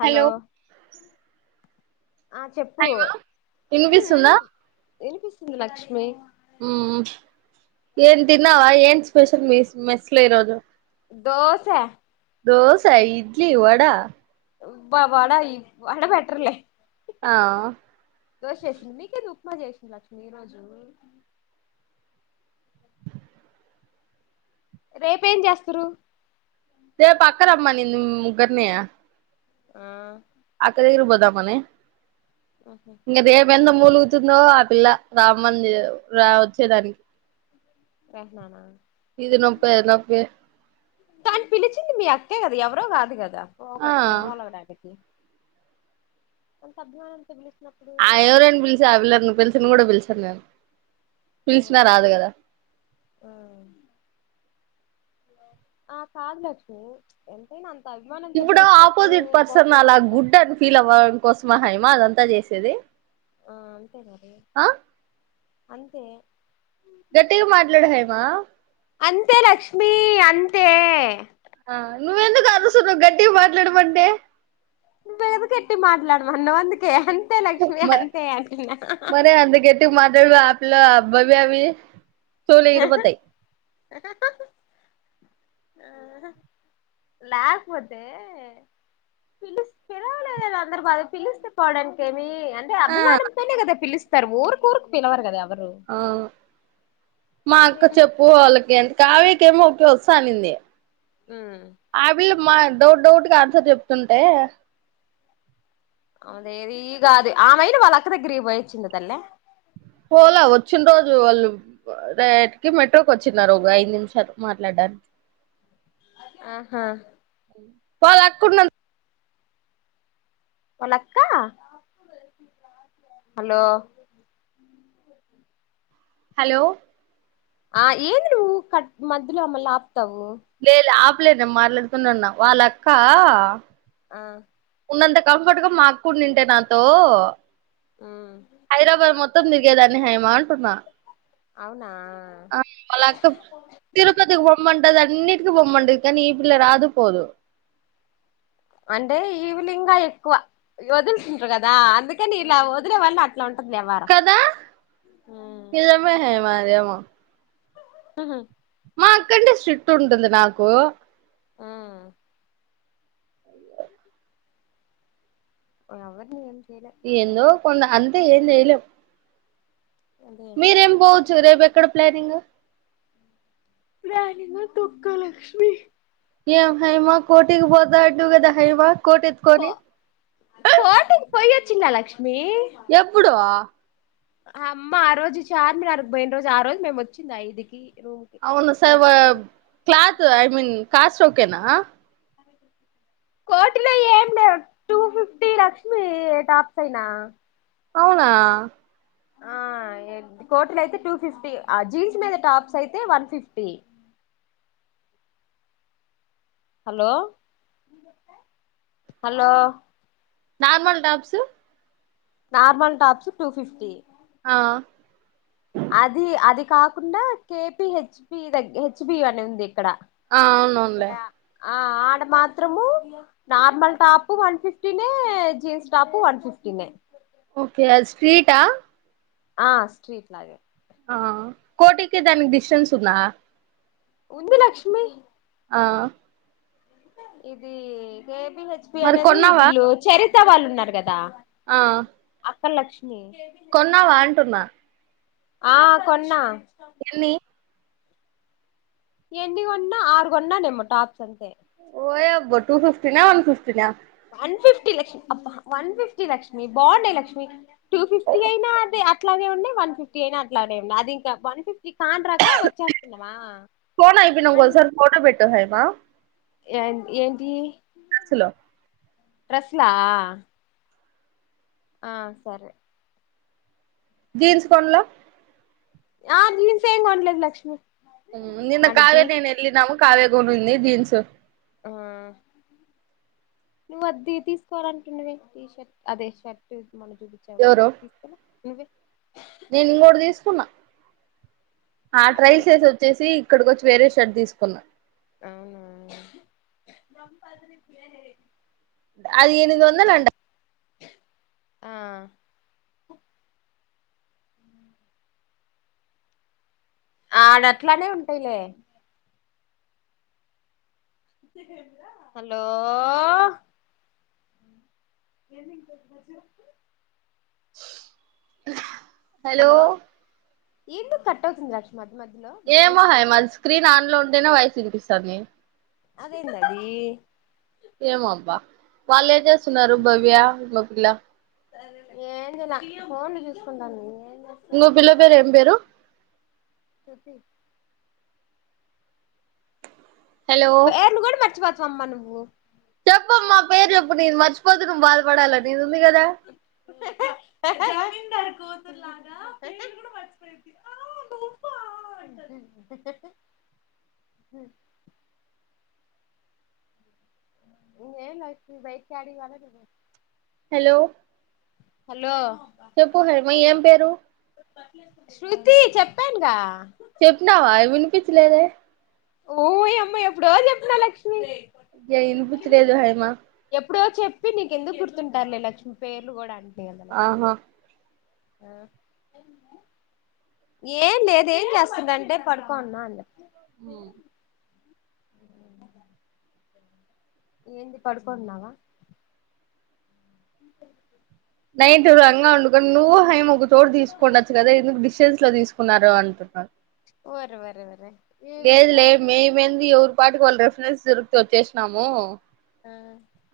Hello ఆ చెప్పు hello ఉమ్మ్ వినిపిస్తుందా ఉమ్మ్ వినిపిస్తుంది లక్ష్మి ఉమ్మ్ ఎన్ తినవా ఏన్ స్పెషల్ మస్ మెస్లు ఈ రోజు దోసే దోసే ఇడ్లీ వడా బా వడా ఈ వాడ పేటర్లే ఆ దోష చేసింది మీకేది ఉప్మా చేసింది లక్ష్మి ఈ రోజు రేప్ ఏం చేస్తారు రేపు అక్క రమ్మంది ముగగరనియా ఆ అక్క దగ్గర పోదామని ఆహా ఇగా రేపు ఏందో మలుగుతుందో ఆ పిల్ల రామ్మంది రా వచ్చేదానికి రెహానా ఇదిన్నప్ప ఎలాప్ప దాని పిలిచింది మీ అక్క కదా ఎవరో కాదు కదా ఆ అంత అధ్వానంగా ఆ ఎవరైనా పిలిచా ఆ పిల్లరును పిలిచిన కూడా పిలిచాను నేను పిలిచినా అవునా రాదు కదా ఆ ఆ కాదు లక్ష్మి ఎంతైనా అ ఇప్పుడు ఆపోజిట్ పర్సన్ అలా గుడ్ తప్పు అని ఫీల్ అవ్వడం కోసమా హై మా అంతా చేసేది ఆ అంతే గాదే ఆ అంతే గట్టిగా మాట్లాడు హైమా అంతే లక్ష్మిీ అంతే ఆ నువ్వెందుకు అరుస్తున్నావ్ గట్టిగా మాట్లాడమంటే నువ్వే కదా గట్టిగా మాట్లాడమన్నావ్ అందుకే లక్ష్మి మ అంతే అంటున్నా మరి అంత గట్టిగా మాట్లాడాలా ఆ పిల్ల భవ్య వి చెవులు ఎగిరిపోతాయి లేకపోతే పిలిస్ పిలవలేదు అని అందరి బాధ పిలిస్తే పోవడానికిేమి అంటే ఆ అభిమానంతోనే కదా పిలుస్తారు ఊరు ఊరుకు పిలవారు కదా ఎవరు ఆ మా అక్క ఏందో పిచ్చి చెప్పువాళకి ఎంత కావ కావ్యక ఏమో వస్తాననింది హమ్ మా డౌట్ డౌట్ గా ఆన్సర్ చెప్తుంటే అదేది ఈ గాదు ఆ మైలు వాళ్ళ అక్క దగ్గరికి పోయించిందా తల్లీ పోలా వచ్చిన రోజు వాళ్ళు రేకి మెట్రోకి వచ్చిన్నారు ఒక ఐదు నిమిషాలు మాట్లాడడానికి ఆహా వాళ్ళక్క వాళ్ళక్క హలో హలో ఆ ఏంది నువ్వు కట్ మధ్యలో మల్లా లేలే ఆపలేదు నేను మాట్లాడుతూనే ఉన్నా వాళ్ళక్క ఆ ఉన్నంత కంఫర్ట్గా మా అక్క ఉన్నిఉంటే నాతో ఉమ్ హైదరాబాద్ మొత్తం మొత్తం తిరిగేదాన్ని హైమ అంటున్నా అవునా ఆ వాళ్ళ అక్క తిరుపతికి పోమ్మంటది అన్నిీ అన్నిటికి పోమంటది ఈ పిల్ల రాదు పోదు అంటే ఈ పిల్ల ఇంకా ఎక్కువ వదులుతుంటారు కదా అందుకని ఇలా వదిలే వాళ్ళ కదా నిజమే హేమ అదేమో ఆహా మా అక్కంటే స్ట్రిక్ట్ ఉంటుంది నాకు ఆ ఎవరిని చేయలే ఎందో ఉండని కొంద అంతే ఏమి చేయలేం అదే మీరేం పోవచ్చు కదా రేపు ఎక్కడ ప్లానింగ్ ప్లానింగ్ తొక్క లక్ష్మి ఏ హైమ కోటికి పోతా అంటివి కదా హైమ కో కోటకి పోయి వచ్చిన లక్ష్మి ఎప్పుడు ఆ అమ్మ ఆ రోజు చార్మినార్కి పోయిన రోజు ఆ రోజు మేము వచ్చింది ఐదుకి రూమ్ కి అవును సరే అదే మరి క్లాత్ ఐ మీన్ కాస్ట్ ఓకేనా కోటిలో ఏం లేవు టూ ఫిఫ్టీ లక్ష్మి టాప్స్ అయినా అవునా ఆ కోట్లు అయితే టూ ఫిఫ్టీ ఆ జీన్స్ మీద టాప్స్ అయితే one fifty hello hello normal tops normal tops two fifty ఆ అది అది కాకుండా కేపి హెచ్బి దగ హెచ్బి అని ఉంది ఇక్కడ ఆ అవునవున్లే ఆ ఆడ మాత్రము నార్మల్ టాపు వన్ ఫిఫ్టీనే జీన్స్ టాపు వన్ ఫిఫ్టీనే. ఓకే అద్ స్ట్రీట? ఆ స్ట్రీట్ లాగే ఆ కోటికి దానికి డిస్టెన్స్ ఉంద? ఉంది లక్ష్మి ఆ ఇది కేప్ పి హెచ్ పి మరి అనేది కొన్నావా వీళ్ళు చరిత వాళ్ళు ఉన్నారు కదా ఆ అక్క లక్ష్ కొన్నావా అంటున్నా. ఆ కొన్నా ఎన్ని ఎన్ని కొన్నా ఆరుగొన్ననేమో టాప్స్ అంతే. ఓయబ్బో టు ఫిఫ్టీ నా వన్ఫిఫ్టీ నా వన్ ఫిఫ్టీ లక్ష్మి అబ్బా వన్ ఫిఫ్టీ లక్ష్మి బాగుండాయి లక్ష్మి టూ ఫిఫ్టీ అయినా అదే అట్లాగే ఉన్నాయ్ వన్ ఫిఫ్టీ అయినా అట్లానే అదింకా వన్ ఫిఫ్ ఫోన్ అయిపోయినాక ఒకసారి ఫోటో పెట్టు హైమ ఎన్ ఏంటియి డ్రెస్ లో డ్రెస్సులా? ఆ సరే జీన్స్ కొండ్ల ఆ జీన్స్ ఏం కొనలేదు లక్ష్మి. ఊ నిన్న ఆడ కావ్య జీన్స్ నేను వెళ్ళినాము కావ్య కొనింది జీన్స్ ఉ. ఆ [inaudible] నువ్వు అది తీ తీసుకోవాలంటున్నవే టీ షర్ట్ అదే షర్ట్ మొన్న చూపించావు కదా ఎవరు అద్ తీసుకోలే నువ్వే నేను ఇంకోటి తీసుకున్నా ఆ ఆల్రెడీ ట్రైల్స్ వేసి తీసు వచ్చేసి ఇక్కడికి కొచ్చి వేరే షట్ తీసుకున్నా అవునా అది ఎనిమిది వందలు అంట ఆ ఆడట్లానే ఉంటయిలే హలో [unintelligible] హలో ఎందుకు కట్ అవుతుంది లక్ష్మి అది ఏమో హైమ అది స్క్రీన్ ఆన్ లో ఉంటేనే వయిసు ఇనిపిస్తాంది. అదేందది. ఏమో అబ్బా వాళ్ళు ఏం చేస్తున్నారు? భవ్య ఇంకో పిల్ల. ఏం జేయల ఫోన్లు చూసుకుంటాంది. ఇంగో పిల్ల పేరు ఏం పేరు హలో పేర్లు కూడా మర్చిపోతావా అమ్మ నువ్వు చెప్పమ్మా పేర్లు ఇప్పుడు నీది మర్చిపోతే నువ్వు బాధపడాలే నీది ఉంది గదా జమీందారి కూతురు లాగా పేర్లు కూడా మర్చిపోయింది. ఆ [inaudible] హ్ ఇన్నేళ్లు అయితుంది బయటికి ఏడికి వాలతో తెలియద్ హలో హలో చెప్పు హైమ ఏం పేరు టీ చెప్పానగా చెప్పినావా వినిపించలేదే ఓయమ్మ ఎప్పుడో జేప్పిన లక్ష్ ఇగా ఇనిపించలేదు హైమా ఇప్పుడే చెప్పి నీకు ఎందుకు గుర్తుంటాయిలే లక్ష్మి పేర్లు గూడాఅన్ ఆహా ఆ ఏం లేదు ఏం జేస్తుందంటే పడుకోన్ ఉన్నా అన్ జేప్ ఊ ఉ ఏంది పడుకొనున్నావా నైటు రంగా ఉండుకొనీ నువ్వు హైమా ఒక చోటు దిసుకొండొచ్చు గదా ఎందుకు డిషెస్ ఇట్లా దిసుకున్నారో అనుకుంటా ఓర్ వార్ వారే లేదు లే మీమేంది ఎవరి పాటు వాళ్ళు రిఫరెన్స్ దొరుకతే వచ్చేసినాము. ఆ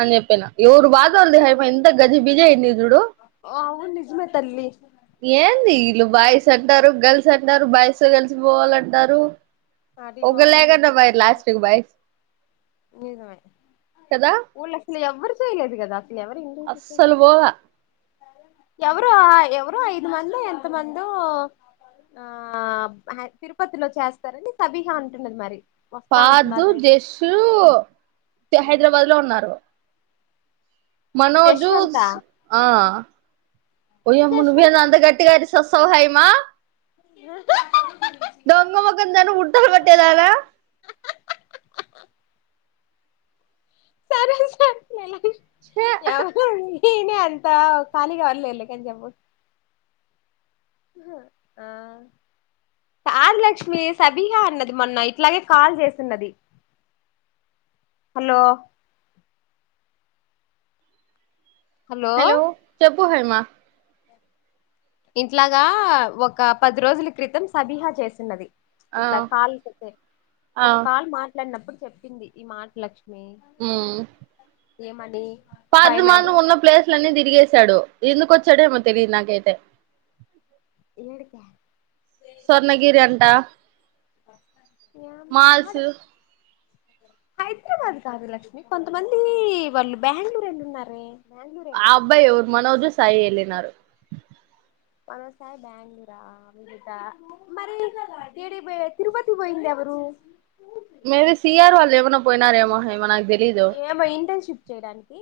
అన్ జేపిన ఎవరు బాధ ఓలది హైమా ఎంత గజి బిజి అయింద్ జూడు ఆ అవును నిజమే తల్లి ఏంది ఈళ్ళు వాయిస్ ఆర్ డరు గర్ల్స్ అంటారు బాయ్స్ గర్ల్స్ బోవాలంటారు. అది ఒకలేగాన్ బాయ్ లాస్ట్కీ బాయ్ ఊర్ల అసలు ఎవరి చేయలేదు గదా అసలు ఎవరు ఇంగ్లీష్ అస్సలు చెప్పేచేయాలె పోలా ఎవరో ఎవరో ఐదు మందో ఎంత మందో ఆ హై తిరుపతిలో చేస్తారని తబీహా అంటున్నది మరి వస్తా పాదు అంటున్నారు రేపు జేషు తే హైద్రాబాద్ లో ఉన్నారు. మనోజుస్ జశ్వంత ఆ ఓయమ్మా జస్వంత్ నువ్వేనా అంత గట్టిగ్ అరస్ ఒసావ్ హైమా దొంగ ముఖందాన ఉడతల్ వట్టేదాన సరే సరే లే లాహిష్ ఎవరది హినే అంత ఖాలిగా వర్లే ఇల్లకేల్చి ఎవర్ ఆ పాద్ లక్ష్మి సబిహా అన్నది మొన్న ఇట్లాగే కాల్ జేసున్నది. హలో హలో పో హైమా ఇంట్లాగా ఒక పది రోజుల క్రితం సబీహా చేసినది ఆ ఇట్లా కాల్ ఆ ఒక మాట్లాడినప్పుడు చెప్పింది ఈ మాట లక్ష్మి ఉమ్ ఏమని ఫైవ్ మేమ్ పాతమాత్ర ఉన్న ప్లేస్లన్నీ తిరిగేశాడు ఎందుకు వచ్చాడేమో తెలియదు నాకైతే ఏడుక స్వర్ణగిరి అంటా ఓ మాల్స్ హైదరాబాద్ కాదు లక్ష్మి కొంతమంది వాళ్ళు బెంగళూరు వెళ్ళ ఉన్నారే ఆ అబ్బాయి ఎరు మనోజ సాయి వెళ్ళినారు [unintelligible] [unintelligible] మేబ సీఆర్ వాళ్ళు ఏమన పోయినాారేమ హ ఏమనా ఏమో ఇంటర్న్షిప్ చేయడానికి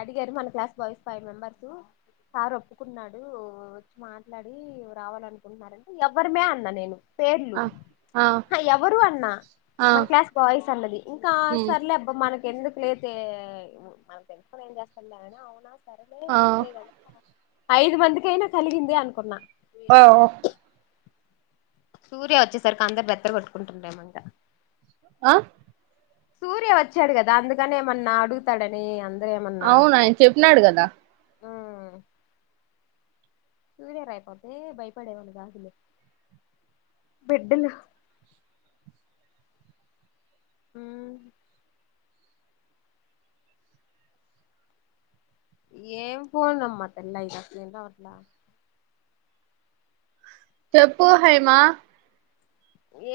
అడిగారు మన class boys five members sir ఒప్పుకున్నాడు వచ్చి మాట్లాడి రావాలనుకుంటున్నారంటే ఎవరిమే అన్న నేను పేర్లు ఆ ఆ ఎవరు అన్నా ఆ మన క్లాస్ బాయ్స్ అన్నది ఇంకా ఉమ్ సర్లేబ్బ మన ఎందుకు లేైతే మనం తెలుసుకొని ఏం చేస్తనా అవునా ఆ ఐదు మందికిైనా కలిగింది అనుకున్నా ఓ సూర్య వచ్చేసరికి అందరు బెత్తర కొట్టుకుంటుండేమంట ఆహ్ సూర్య వచ్చాడు కదా అందుకనే ఏమన్నా అడుగుతాడని అ అవును ఆయన చెప్పినాడు కదా సూర్యరయపోతే భయపడేవన్న కాదులు బిడ్డలు అ ఏం పోడందమ్మా తెల్ల ఇకాలేంట వర్లా చెప్పు హైమా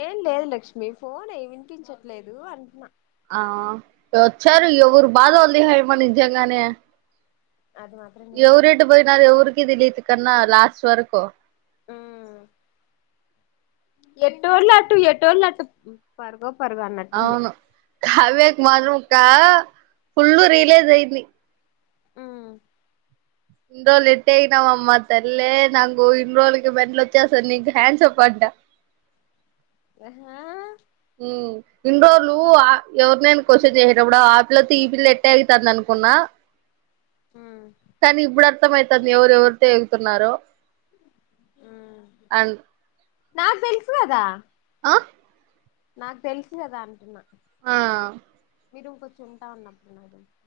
ఏం లేదు లక్ష్మి ఫోన్ అయ్యి వినిపించట్లేదు అంటున్నా ఆ వచ్చారు ఎవరు బాధ ఉంది హైమా నిజంగానే అది మాత్రం నిజమే ఎవరిెడ్ పోయినార ఎవరికి ఇ తెలియదు కన్నా లాస్ట్ వరకు యెట్లు అటు యెట్లు అటు పరుగో అన్నట్టుంది అవును కావ్యకు మాత్రం ఒ ఫుల్ రిలైజ్ అయింది హమ్ ఇన్ రోజులు ఎట్టే అయినావమ్మా తల్లే నంగ ఇన్ రోజులకి మెంలు వచ్చేసారు నీ హ్యాండ్స్ అప్పంట హా ఉ ఇన్ని నువవు ఆ ఎవర్ నేన్ క్వశ్చన్ చేససి కూడా ఆ పిలత్ ఈ పిల్ ఎట్టే ఆగతది అనుకో ఉన్నా హమ్ కానీ ఇప్పుడు అర్థంమవుతుంది ఎవరుెవరితో ఎగుతున్నారో ఆన్ నాా తెలుసువదా ఆ నాకు తెలుసు కదా అంటున్నా ఆ మీరు కొచ్చుంటా ఉన్నప్పుడు నాక్ తెల్సి